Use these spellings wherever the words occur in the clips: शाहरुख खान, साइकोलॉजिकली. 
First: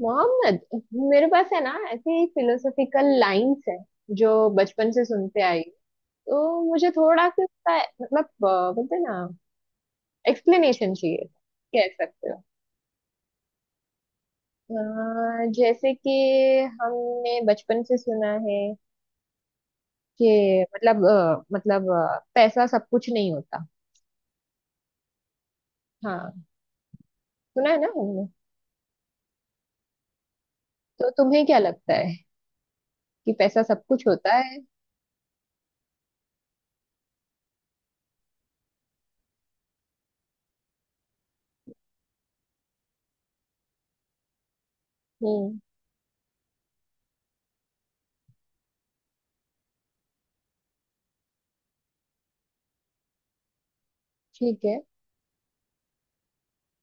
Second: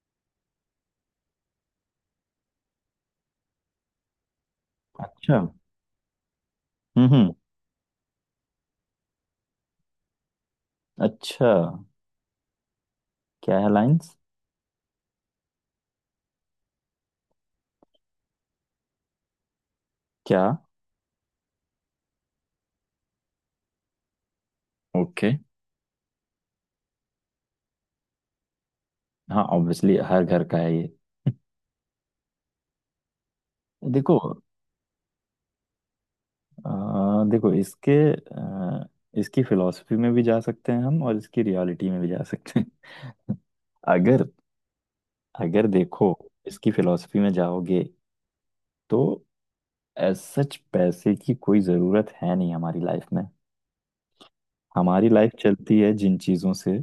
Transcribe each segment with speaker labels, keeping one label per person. Speaker 1: मोहम्मद, मेरे पास है ना ऐसी फिलोसॉफिकल लाइंस है जो बचपन से
Speaker 2: अच्छा।
Speaker 1: सुनते
Speaker 2: हम्म।
Speaker 1: आई। तो मुझे थोड़ा
Speaker 2: हम्म।
Speaker 1: सा उसका, मतलब बोलते हैं ना, एक्सप्लेनेशन चाहिए,
Speaker 2: अच्छा।
Speaker 1: कह सकते हो।
Speaker 2: क्या है लाइंस?
Speaker 1: जैसे कि हमने बचपन से सुना है
Speaker 2: क्या?
Speaker 1: कि मतलब पैसा सब कुछ नहीं होता।
Speaker 2: ओके।
Speaker 1: हाँ, सुना है ना हमने।
Speaker 2: हाँ, ऑब्वियसली हर घर का है ये।
Speaker 1: तो तुम्हें क्या लगता है कि पैसा सब कुछ
Speaker 2: देखो,
Speaker 1: होता है?
Speaker 2: अ, देखो इसके अ, इसकी फिलॉसफी में भी जा सकते हैं हम, और इसकी रियलिटी में भी जा सकते हैं। अगर
Speaker 1: हम्म।
Speaker 2: अगर देखो, इसकी फिलॉसफी में जाओगे तो एज सच पैसे की कोई ज़रूरत है नहीं हमारी लाइफ में।
Speaker 1: ठीक है।
Speaker 2: हमारी लाइफ चलती है जिन चीज़ों से,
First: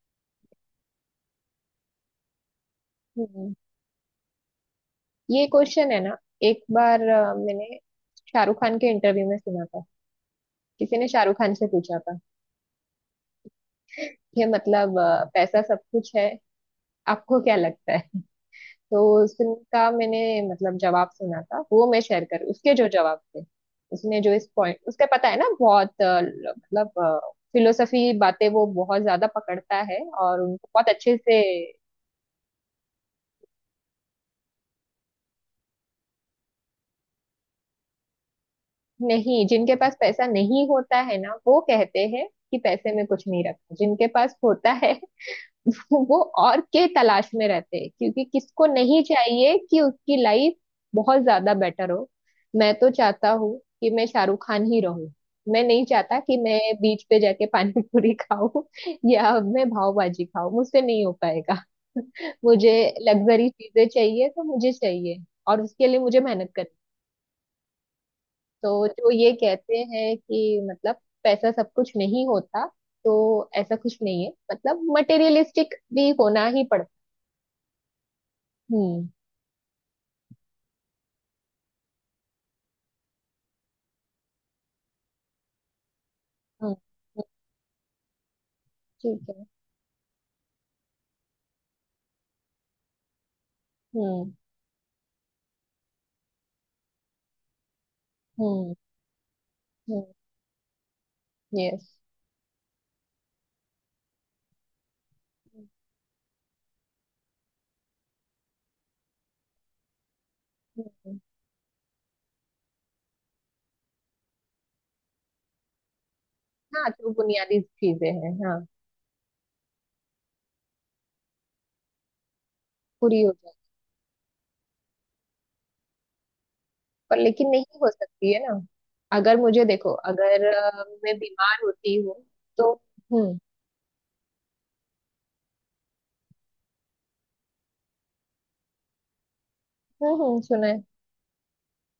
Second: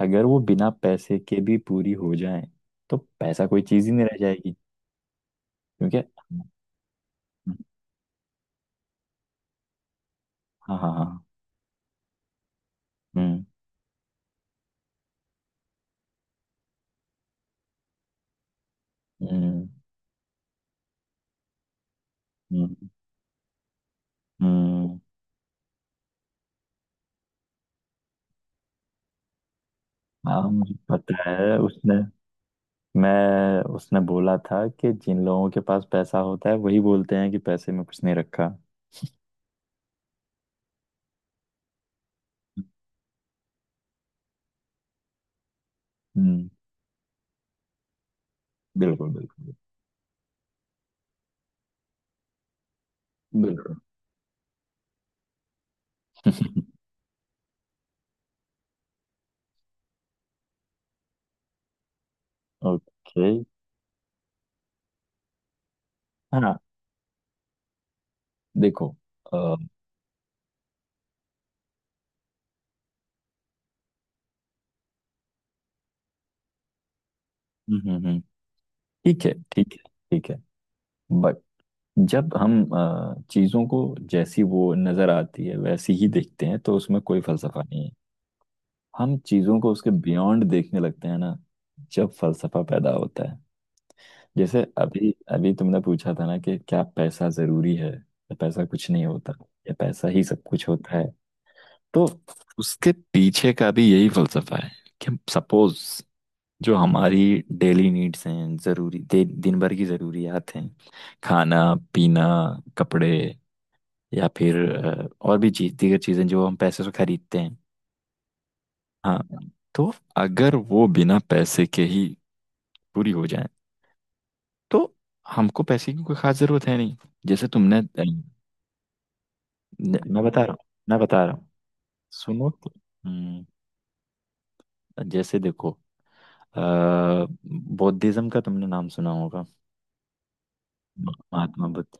Speaker 2: अगर वो बिना पैसे के भी पूरी हो जाए तो पैसा
Speaker 1: हम्म।
Speaker 2: कोई चीज़ ही नहीं रह जाएगी,
Speaker 1: ये क्वेश्चन है
Speaker 2: क्योंकि।
Speaker 1: ना। एक बार मैंने शाहरुख खान के इंटरव्यू में सुना था।
Speaker 2: हाँ, हाँ,
Speaker 1: किसी ने
Speaker 2: हाँ।
Speaker 1: शाहरुख खान से पूछा था,
Speaker 2: हम्म।
Speaker 1: ये मतलब पैसा सब कुछ है, आपको क्या लगता है? तो
Speaker 2: हम्म।
Speaker 1: उसका मैंने मतलब जवाब सुना था, वो मैं शेयर कर, उसके
Speaker 2: हम्म।
Speaker 1: जो जवाब थे। उसने जो इस पॉइंट,
Speaker 2: हम्म। हम्म।
Speaker 1: उसका पता है ना, बहुत मतलब फिलोसफी बातें वो बहुत ज्यादा पकड़ता है और
Speaker 2: हाँ,
Speaker 1: उनको
Speaker 2: मुझे
Speaker 1: बहुत
Speaker 2: पता
Speaker 1: अच्छे से।
Speaker 2: है। उसने बोला था कि जिन लोगों के पास पैसा होता है वही बोलते हैं कि पैसे में कुछ नहीं रखा।
Speaker 1: नहीं, जिनके पास पैसा नहीं होता है ना, वो कहते हैं कि पैसे में कुछ नहीं रखा। जिनके पास होता है, वो
Speaker 2: हम्म।
Speaker 1: और के तलाश में रहते हैं, क्योंकि किसको नहीं
Speaker 2: बिल्कुल बिल्कुल
Speaker 1: चाहिए कि उसकी लाइफ बहुत ज्यादा बेटर हो। मैं तो चाहता हूँ
Speaker 2: बिल्कुल।
Speaker 1: कि मैं शाहरुख खान ही रहूं। मैं नहीं चाहता कि मैं बीच पे जाके पानी पूरी खाऊं या मैं पावभाजी खाऊं, मुझसे नहीं हो पाएगा। मुझे
Speaker 2: ओके।
Speaker 1: लग्जरी चीजें चाहिए तो मुझे चाहिए, और उसके लिए मुझे मेहनत
Speaker 2: हाँ।
Speaker 1: करनी। तो
Speaker 2: देखो
Speaker 1: जो ये
Speaker 2: हम्म।
Speaker 1: कहते हैं कि मतलब पैसा सब कुछ नहीं होता, तो ऐसा कुछ नहीं है, मतलब मटेरियलिस्टिक भी होना ही पड़ता।
Speaker 2: हम्म। हम्म।
Speaker 1: हम्म,
Speaker 2: ठीक है, ठीक है, ठीक है। बट जब हम चीजों को जैसी वो नजर आती है वैसी ही देखते हैं
Speaker 1: हम्म,
Speaker 2: तो उसमें कोई
Speaker 1: हम्म।
Speaker 2: फलसफा नहीं है। हम
Speaker 1: ठीक है।
Speaker 2: चीजों को उसके बियॉन्ड देखने लगते हैं ना, जब फलसफा पैदा होता है।
Speaker 1: हम्म,
Speaker 2: जैसे अभी अभी तुमने पूछा था ना कि क्या पैसा जरूरी है, या पैसा
Speaker 1: हम्म,
Speaker 2: कुछ नहीं होता, या
Speaker 1: हम्म।
Speaker 2: पैसा ही सब कुछ होता है।
Speaker 1: यस।
Speaker 2: तो उसके पीछे का भी यही फलसफा है कि सपोज जो हमारी डेली नीड्स हैं, जरूरी दिन भर की जरूरियात हैं: खाना, पीना, कपड़े, या फिर और भी चीज दीगर चीजें जो हम पैसे
Speaker 1: हाँ,
Speaker 2: से
Speaker 1: जो
Speaker 2: खरीदते हैं।
Speaker 1: बुनियादी चीजें हैं, हाँ।
Speaker 2: हाँ। तो अगर वो बिना पैसे के ही पूरी
Speaker 1: पूरी
Speaker 2: हो
Speaker 1: हो
Speaker 2: जाए
Speaker 1: जाए।
Speaker 2: तो हमको पैसे की कोई खास जरूरत है नहीं।
Speaker 1: पर लेकिन
Speaker 2: जैसे
Speaker 1: नहीं
Speaker 2: तुमने।
Speaker 1: हो सकती है ना। अगर मुझे देखो,
Speaker 2: मैं बता
Speaker 1: अगर
Speaker 2: रहा हूँ, मैं
Speaker 1: मैं
Speaker 2: बता रहा हूँ,
Speaker 1: बीमार होती हूँ
Speaker 2: सुनो तो।
Speaker 1: तो। हम्म,
Speaker 2: हम्म। जैसे देखो, बौद्धिज्म का तुमने नाम सुना होगा,
Speaker 1: हम्म, सुना है।
Speaker 2: महात्मा बुद्ध।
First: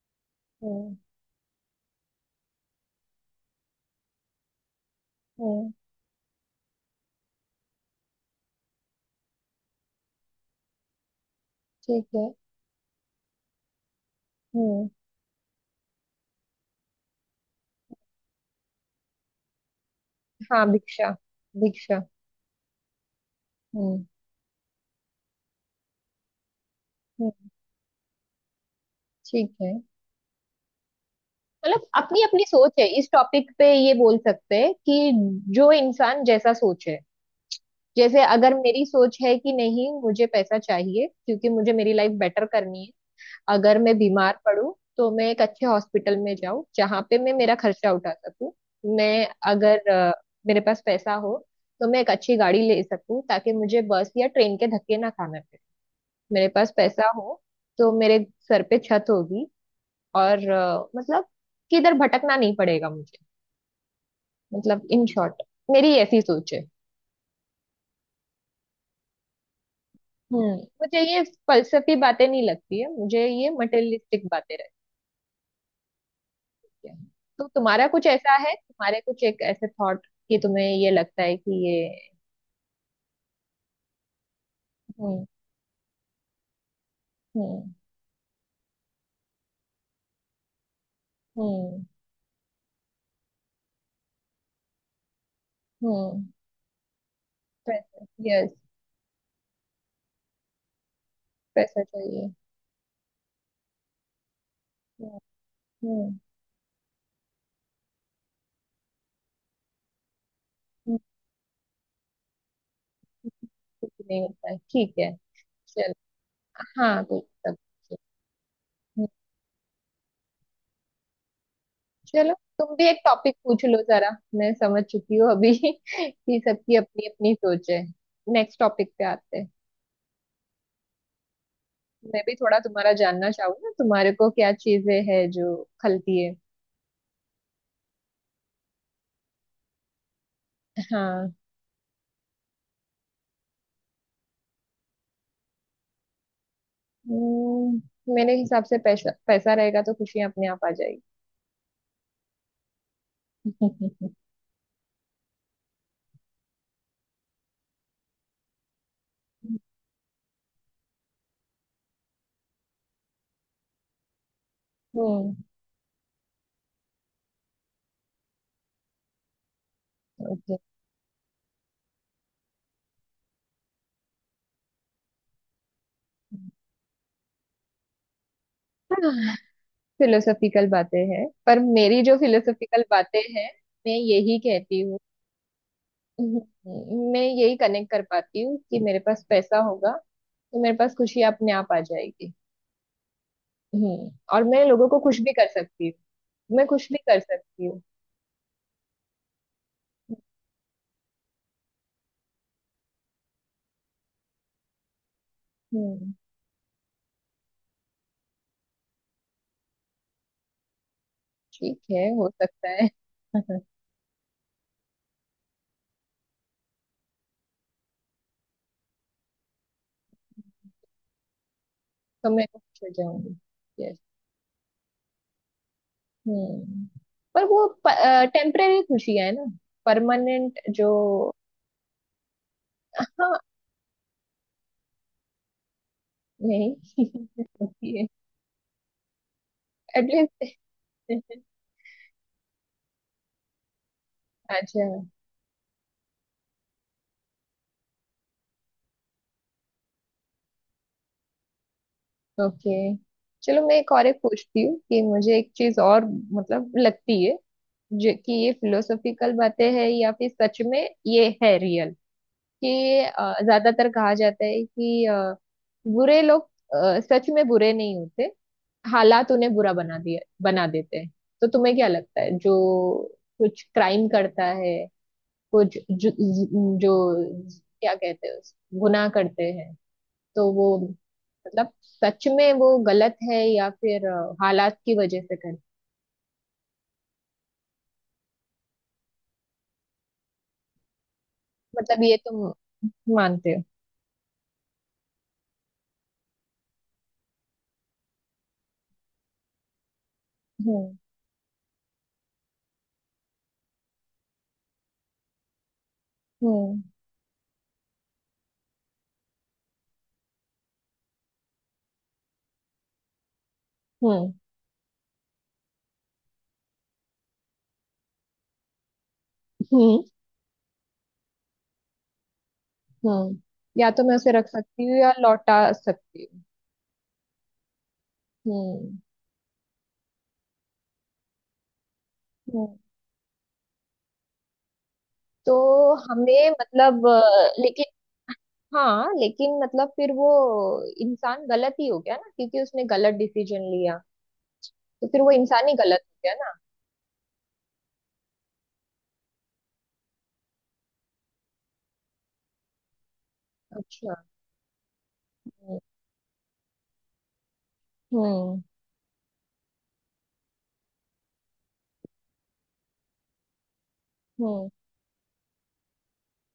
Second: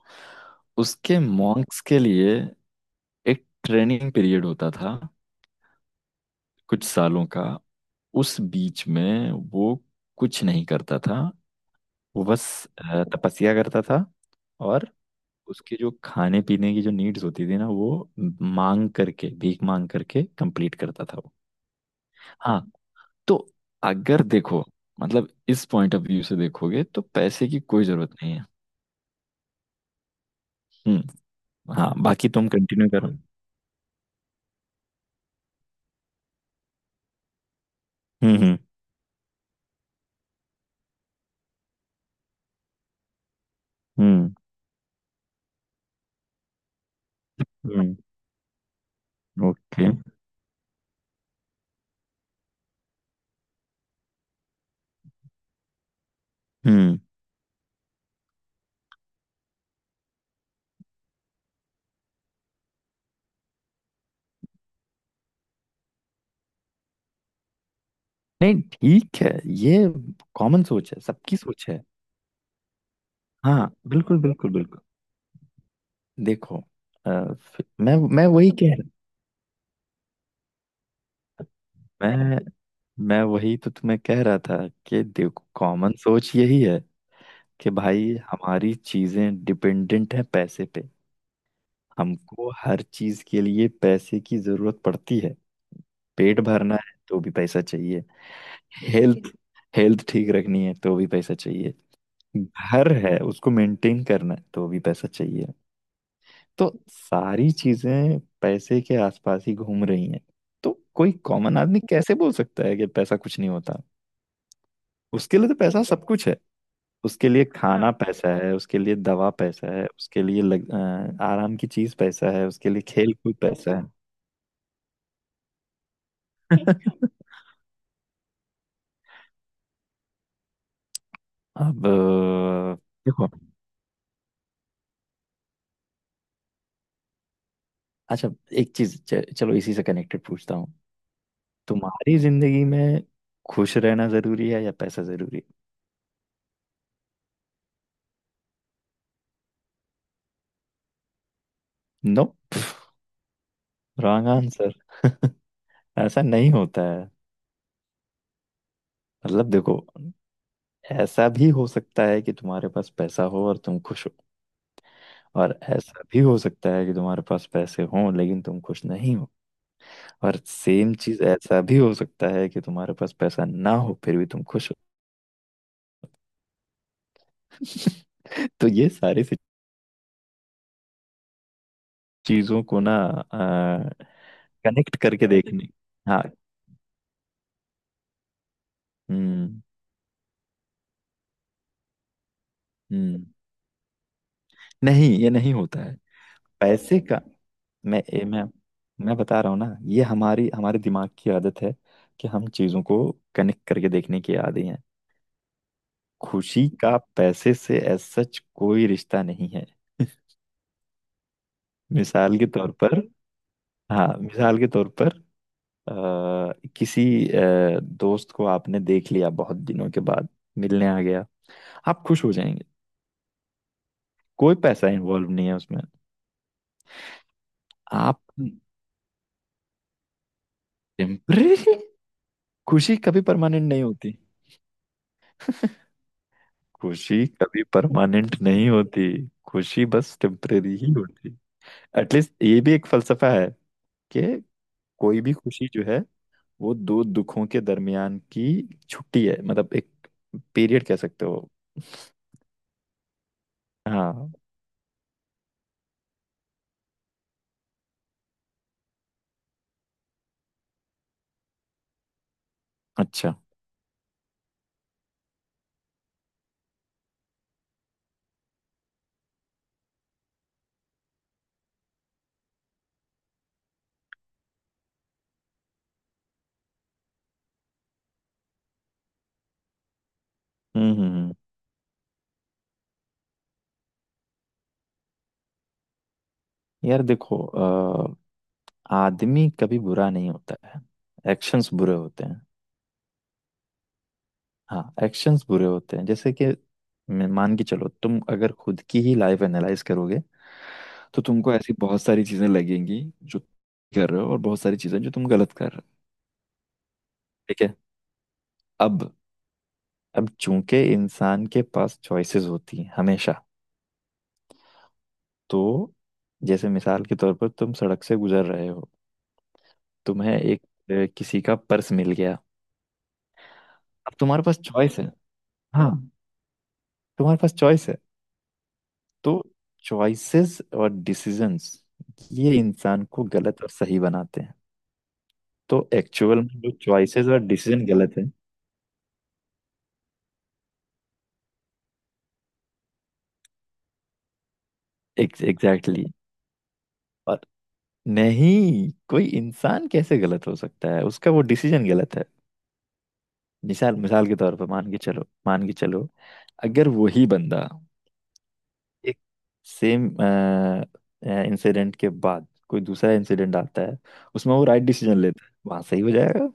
Speaker 1: हम्म,
Speaker 2: उसके मॉन्क्स के लिए एक ट्रेनिंग पीरियड होता था,
Speaker 1: हम्म।
Speaker 2: कुछ सालों का। उस बीच में वो कुछ नहीं करता था,
Speaker 1: ठीक
Speaker 2: वो
Speaker 1: है।
Speaker 2: बस तपस्या करता था।
Speaker 1: हम्म।
Speaker 2: और उसके जो खाने पीने की जो नीड्स होती थी ना, वो मांग करके, भीख मांग करके
Speaker 1: हाँ,
Speaker 2: कंप्लीट करता
Speaker 1: भिक्षा,
Speaker 2: था वो।
Speaker 1: भिक्षा।
Speaker 2: हाँ। तो
Speaker 1: हम्म,
Speaker 2: अगर देखो, मतलब इस पॉइंट ऑफ व्यू से देखोगे तो पैसे
Speaker 1: हम्म।
Speaker 2: की कोई जरूरत नहीं है।
Speaker 1: ठीक है।
Speaker 2: हम्म।
Speaker 1: मतलब
Speaker 2: हाँ,
Speaker 1: अपनी
Speaker 2: बाकी
Speaker 1: अपनी
Speaker 2: तुम
Speaker 1: सोच है
Speaker 2: कंटिन्यू
Speaker 1: इस
Speaker 2: करो।
Speaker 1: टॉपिक पे, ये बोल सकते हैं कि जो इंसान जैसा सोचे। जैसे
Speaker 2: हम्म।
Speaker 1: अगर
Speaker 2: हम्म।
Speaker 1: मेरी सोच है कि नहीं, मुझे पैसा चाहिए, क्योंकि मुझे मेरी लाइफ बेटर करनी है। अगर मैं
Speaker 2: हम्म।
Speaker 1: बीमार पड़ूं तो मैं एक अच्छे हॉस्पिटल में जाऊं जहां पे मैं मेरा खर्चा
Speaker 2: हम्म।
Speaker 1: उठा सकूं। मैं, अगर
Speaker 2: ओके।
Speaker 1: मेरे पास पैसा हो तो मैं एक अच्छी गाड़ी ले सकूं, ताकि मुझे बस या ट्रेन के धक्के ना खाना पड़े। मेरे पास
Speaker 2: हम्म।
Speaker 1: पैसा हो तो मेरे सर पे छत होगी, और मतलब किधर भटकना नहीं पड़ेगा मुझे। मतलब इन शॉर्ट, मेरी ऐसी सोच है।
Speaker 2: नहीं, ठीक है। ये
Speaker 1: हम्म।
Speaker 2: कॉमन सोच
Speaker 1: मुझे
Speaker 2: है,
Speaker 1: ये
Speaker 2: सबकी सोच है।
Speaker 1: फलसफी बातें नहीं लगती है, मुझे ये
Speaker 2: हाँ, बिल्कुल
Speaker 1: मटेरियलिस्टिक
Speaker 2: बिल्कुल
Speaker 1: बातें लगती
Speaker 2: बिल्कुल। देखो
Speaker 1: है।
Speaker 2: अ,
Speaker 1: तो तुम्हारा
Speaker 2: मैं
Speaker 1: कुछ
Speaker 2: मैं
Speaker 1: ऐसा
Speaker 2: वही
Speaker 1: है,
Speaker 2: कह रहा।
Speaker 1: तुम्हारे कुछ एक ऐसे थॉट, कि तुम्हें ये लगता है कि ये।
Speaker 2: मैं मैं वही तो तुम्हें कह रहा था कि
Speaker 1: हम्म,
Speaker 2: देखो, कॉमन सोच यही है कि
Speaker 1: हम्म,
Speaker 2: भाई हमारी चीजें डिपेंडेंट हैं पैसे पे।
Speaker 1: हम्म,
Speaker 2: हमको हर चीज के लिए पैसे की जरूरत पड़ती है।
Speaker 1: हम्म।
Speaker 2: पेट भरना है तो भी पैसा चाहिए।
Speaker 1: पैसा, यस।
Speaker 2: हेल्थ, हेल्थ ठीक रखनी है तो भी पैसा चाहिए।
Speaker 1: पैसा चाहिए।
Speaker 2: घर है, उसको मेंटेन करना है तो भी पैसा
Speaker 1: हम्म,
Speaker 2: चाहिए।
Speaker 1: हम्म,
Speaker 2: तो सारी चीजें पैसे के आसपास ही घूम रही हैं। तो
Speaker 1: हम्म,
Speaker 2: कोई कॉमन आदमी कैसे बोल सकता है कि पैसा कुछ नहीं होता?
Speaker 1: कुछ नहीं होता है, ठीक है।
Speaker 2: उसके लिए तो पैसा
Speaker 1: चलो।
Speaker 2: सब कुछ है।
Speaker 1: हाँ, कुछ
Speaker 2: उसके लिए
Speaker 1: सब।
Speaker 2: हाँ खाना, हाँ
Speaker 1: ठीक।
Speaker 2: पैसा है, उसके लिए
Speaker 1: हम्म,
Speaker 2: दवा पैसा है, उसके लिए आराम की चीज पैसा
Speaker 1: चलो।
Speaker 2: है, उसके
Speaker 1: तुम
Speaker 2: लिए
Speaker 1: भी एक
Speaker 2: खेल
Speaker 1: टॉपिक
Speaker 2: कूद
Speaker 1: पूछ
Speaker 2: पैसा
Speaker 1: लो
Speaker 2: है।
Speaker 1: जरा, मैं समझ चुकी हूँ अभी कि सबकी अपनी अपनी सोच है। नेक्स्ट टॉपिक पे आते हैं।
Speaker 2: अब
Speaker 1: मैं भी थोड़ा तुम्हारा
Speaker 2: देखो,
Speaker 1: जानना चाहूँ ना, तुम्हारे को क्या चीजें हैं जो खलती है?
Speaker 2: अच्छा, एक चीज, चलो इसी से कनेक्टेड पूछता हूँ।
Speaker 1: हाँ।
Speaker 2: तुम्हारी जिंदगी में खुश रहना जरूरी है या पैसा जरूरी
Speaker 1: मेरे हिसाब से पैसा पैसा रहेगा तो खुशियां अपने आप आ जाएगी।
Speaker 2: है? No, wrong answer. ऐसा नहीं होता है। मतलब देखो, ऐसा भी हो सकता है कि तुम्हारे पास पैसा हो और तुम खुश हो,
Speaker 1: हम्म।
Speaker 2: और ऐसा भी हो सकता है कि तुम्हारे पास पैसे हों लेकिन तुम खुश नहीं हो, और
Speaker 1: ओके,
Speaker 2: सेम चीज, ऐसा भी हो सकता है कि तुम्हारे पास पैसा ना हो फिर भी तुम खुश हो। तो ये सारी
Speaker 1: फिलोसॉफिकल बातें हैं, पर मेरी जो
Speaker 2: चीजों को
Speaker 1: फिलोसॉफिकल
Speaker 2: ना
Speaker 1: बातें हैं, मैं यही कहती
Speaker 2: कनेक्ट
Speaker 1: हूँ।
Speaker 2: करके देखने। हाँ।
Speaker 1: हम्म, मैं यही कनेक्ट कर पाती हूँ कि मेरे पास पैसा
Speaker 2: हम्म।
Speaker 1: होगा तो मेरे पास खुशी अपने आप आ जाएगी।
Speaker 2: हम्म।
Speaker 1: हम्म, और मैं लोगों को
Speaker 2: नहीं,
Speaker 1: खुश
Speaker 2: ये
Speaker 1: भी कर
Speaker 2: नहीं होता
Speaker 1: सकती
Speaker 2: है,
Speaker 1: हूँ। मैं खुश भी
Speaker 2: पैसे का।
Speaker 1: कर सकती हूँ।
Speaker 2: मैं ए, मैं बता रहा हूँ ना, ये हमारी, हमारे दिमाग की आदत है कि हम चीजों को कनेक्ट करके देखने की आदी हैं।
Speaker 1: हम्म,
Speaker 2: खुशी का पैसे से एज सच कोई रिश्ता नहीं है।
Speaker 1: ठीक है, हो
Speaker 2: मिसाल के
Speaker 1: सकता
Speaker 2: तौर
Speaker 1: है।
Speaker 2: पर, हाँ, मिसाल के तौर पर आ, किसी दोस्त को आपने देख लिया बहुत दिनों के बाद, मिलने आ गया, आप खुश
Speaker 1: तो
Speaker 2: हो
Speaker 1: मैं
Speaker 2: जाएंगे।
Speaker 1: खुश हो जाऊंगी, यस।
Speaker 2: कोई पैसा इन्वॉल्व नहीं है उसमें।
Speaker 1: हम्म। पर वो
Speaker 2: आप
Speaker 1: टेम्परेरी खुशी है ना, परमानेंट जो।
Speaker 2: टेम्परेरी। खुशी कभी
Speaker 1: हाँ।
Speaker 2: परमानेंट नहीं होती।
Speaker 1: नहीं।
Speaker 2: खुशी कभी
Speaker 1: होती है।
Speaker 2: परमानेंट नहीं होती। खुशी बस
Speaker 1: एटलीस्ट।
Speaker 2: टेम्परेरी ही होती। एटलीस्ट ये भी एक फलसफा है कि
Speaker 1: अच्छा।
Speaker 2: कोई भी खुशी जो है, वो दो दुखों के दरमियान की छुट्टी है, मतलब एक पीरियड कह सकते हो।
Speaker 1: ओके, चलो मैं एक और एक
Speaker 2: हाँ,
Speaker 1: पूछती हूँ कि मुझे एक चीज और, मतलब लगती है, जो कि ये फिलोसॉफिकल बातें है या फिर सच में ये है रियल। कि
Speaker 2: अच्छा।
Speaker 1: ज्यादातर कहा जाता है कि बुरे लोग सच में बुरे नहीं होते, हालात उन्हें बुरा बना दिया बना देते हैं। तो तुम्हें क्या लगता है, जो कुछ क्राइम करता है, कुछ जो क्या कहते हैं उस गुनाह करते हैं, तो वो
Speaker 2: हम्म। हम्म। हम्म।
Speaker 1: मतलब सच में वो गलत है या फिर हालात की वजह से कर।
Speaker 2: यार देखो आदमी कभी बुरा नहीं होता है, एक्शंस बुरे
Speaker 1: मतलब ये
Speaker 2: होते हैं।
Speaker 1: तुम मानते हो?
Speaker 2: हाँ, एक्शंस बुरे होते हैं। जैसे कि मान के चलो, तुम अगर खुद की ही लाइफ एनालाइज करोगे
Speaker 1: हम्म,
Speaker 2: तो तुमको ऐसी बहुत सारी चीजें लगेंगी जो कर रहे हो, और बहुत सारी चीजें जो तुम गलत कर रहे हो।
Speaker 1: हम्म,
Speaker 2: ठीक है। अब अब चूंकि इंसान के पास चॉइसेस होती हैं हमेशा,
Speaker 1: हम्म,
Speaker 2: तो जैसे मिसाल के तौर पर, तुम सड़क से गुजर रहे हो,
Speaker 1: हम्म,
Speaker 2: तुम्हें एक, किसी का पर्स मिल गया,
Speaker 1: हम्म। या तो
Speaker 2: अब
Speaker 1: मैं उसे
Speaker 2: तुम्हारे
Speaker 1: रख
Speaker 2: पास
Speaker 1: सकती हूँ
Speaker 2: चॉइस है।
Speaker 1: या लौटा
Speaker 2: हाँ,
Speaker 1: सकती हूँ।
Speaker 2: तुम्हारे पास चॉइस है।
Speaker 1: हम्म,
Speaker 2: तो चॉइसेस और डिसीजंस, ये
Speaker 1: हम्म।
Speaker 2: इंसान को गलत और सही बनाते हैं। तो
Speaker 1: तो
Speaker 2: एक्चुअल
Speaker 1: हमें
Speaker 2: में जो
Speaker 1: मतलब
Speaker 2: चॉइसेस और
Speaker 1: लेकिन।
Speaker 2: डिसीजन गलत है,
Speaker 1: हाँ, लेकिन मतलब फिर वो इंसान गलत ही हो गया ना, क्योंकि उसने गलत डिसीजन लिया। तो फिर वो इंसान ही गलत
Speaker 2: एग्जैक्टली।
Speaker 1: हो गया ना।
Speaker 2: और नहीं, कोई इंसान कैसे गलत हो सकता है? उसका वो डिसीजन गलत है। मिसाल
Speaker 1: अच्छा,
Speaker 2: मिसाल के तौर पर, मान के चलो, मान के
Speaker 1: हम्म,
Speaker 2: चलो, अगर वही बंदा
Speaker 1: हम्म,
Speaker 2: एक सेम इंसिडेंट के बाद कोई दूसरा इंसिडेंट आता है, उसमें वो
Speaker 1: हम्म,
Speaker 2: राइट डिसीजन लेता है, वहां सही हो जाएगा।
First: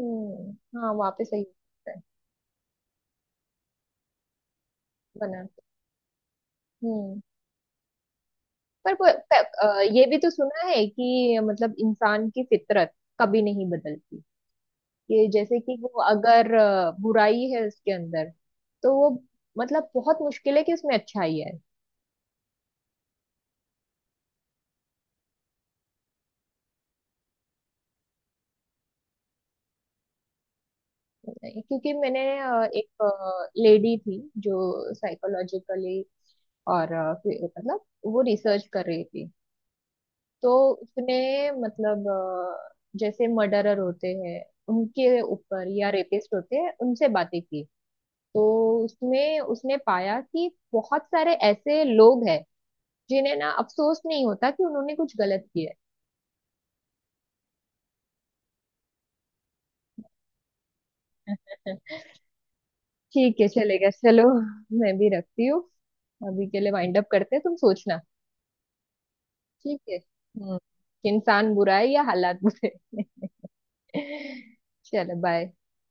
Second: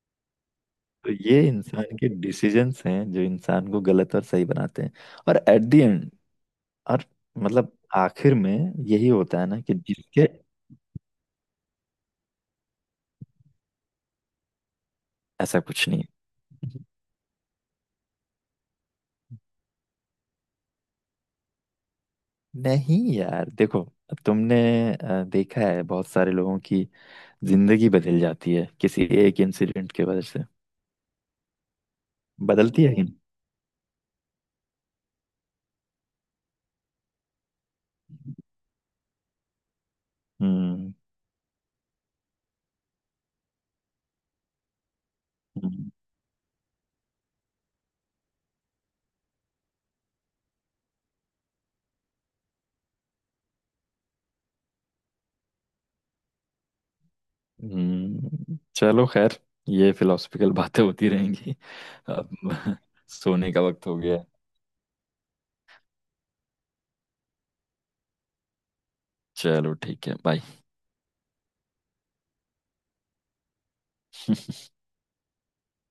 Speaker 1: हाँ,
Speaker 2: तो
Speaker 1: वापस
Speaker 2: ये
Speaker 1: सही
Speaker 2: इंसान
Speaker 1: होता है।
Speaker 2: के डिसीजंस हैं जो इंसान को गलत और सही बनाते हैं। और
Speaker 1: बना के।
Speaker 2: एट द एंड, और
Speaker 1: हम्म।
Speaker 2: मतलब आखिर में,
Speaker 1: पर
Speaker 2: यही होता है ना कि
Speaker 1: ये भी
Speaker 2: जिसके।
Speaker 1: तो सुना है कि मतलब इंसान की फितरत कभी नहीं बदलती। ये जैसे
Speaker 2: ऐसा
Speaker 1: कि
Speaker 2: कुछ नहीं
Speaker 1: वो
Speaker 2: है।
Speaker 1: अगर बुराई है उसके अंदर तो वो, मतलब, बहुत मुश्किल है कि उसमें अच्छाई है।
Speaker 2: नहीं यार देखो, अब तुमने देखा है, बहुत सारे लोगों की जिंदगी बदल जाती है किसी एक इंसिडेंट के वजह से।
Speaker 1: नहीं, क्योंकि मैंने
Speaker 2: बदलती है
Speaker 1: एक
Speaker 2: कि नहीं?
Speaker 1: लेडी थी, जो साइकोलॉजिकली और फिर मतलब वो रिसर्च कर रही थी, तो।
Speaker 2: हम्म।
Speaker 1: उसने मतलब जैसे मर्डरर होते हैं उनके ऊपर, या
Speaker 2: हम्म।
Speaker 1: रेपिस्ट होते हैं, उनसे बातें की। तो उसमें उसने पाया कि बहुत सारे ऐसे लोग हैं जिन्हें ना अफसोस नहीं होता कि उन्होंने कुछ गलत किया
Speaker 2: हम्म। चलो खैर, ये फिलोसफिकल बातें होती रहेंगी।
Speaker 1: है।
Speaker 2: अब
Speaker 1: ठीक है,
Speaker 2: सोने का वक्त
Speaker 1: चलेगा,
Speaker 2: हो गया
Speaker 1: चलो।
Speaker 2: है।
Speaker 1: मैं भी रखती हूँ, अभी के लिए वाइंड अप करते हैं। तुम सोचना।
Speaker 2: चलो,
Speaker 1: ठीक है।
Speaker 2: ठीक है,
Speaker 1: हम्म,
Speaker 2: बाय।
Speaker 1: कि इंसान बुरा है या हालात बुरे हैं। चलो, बाय।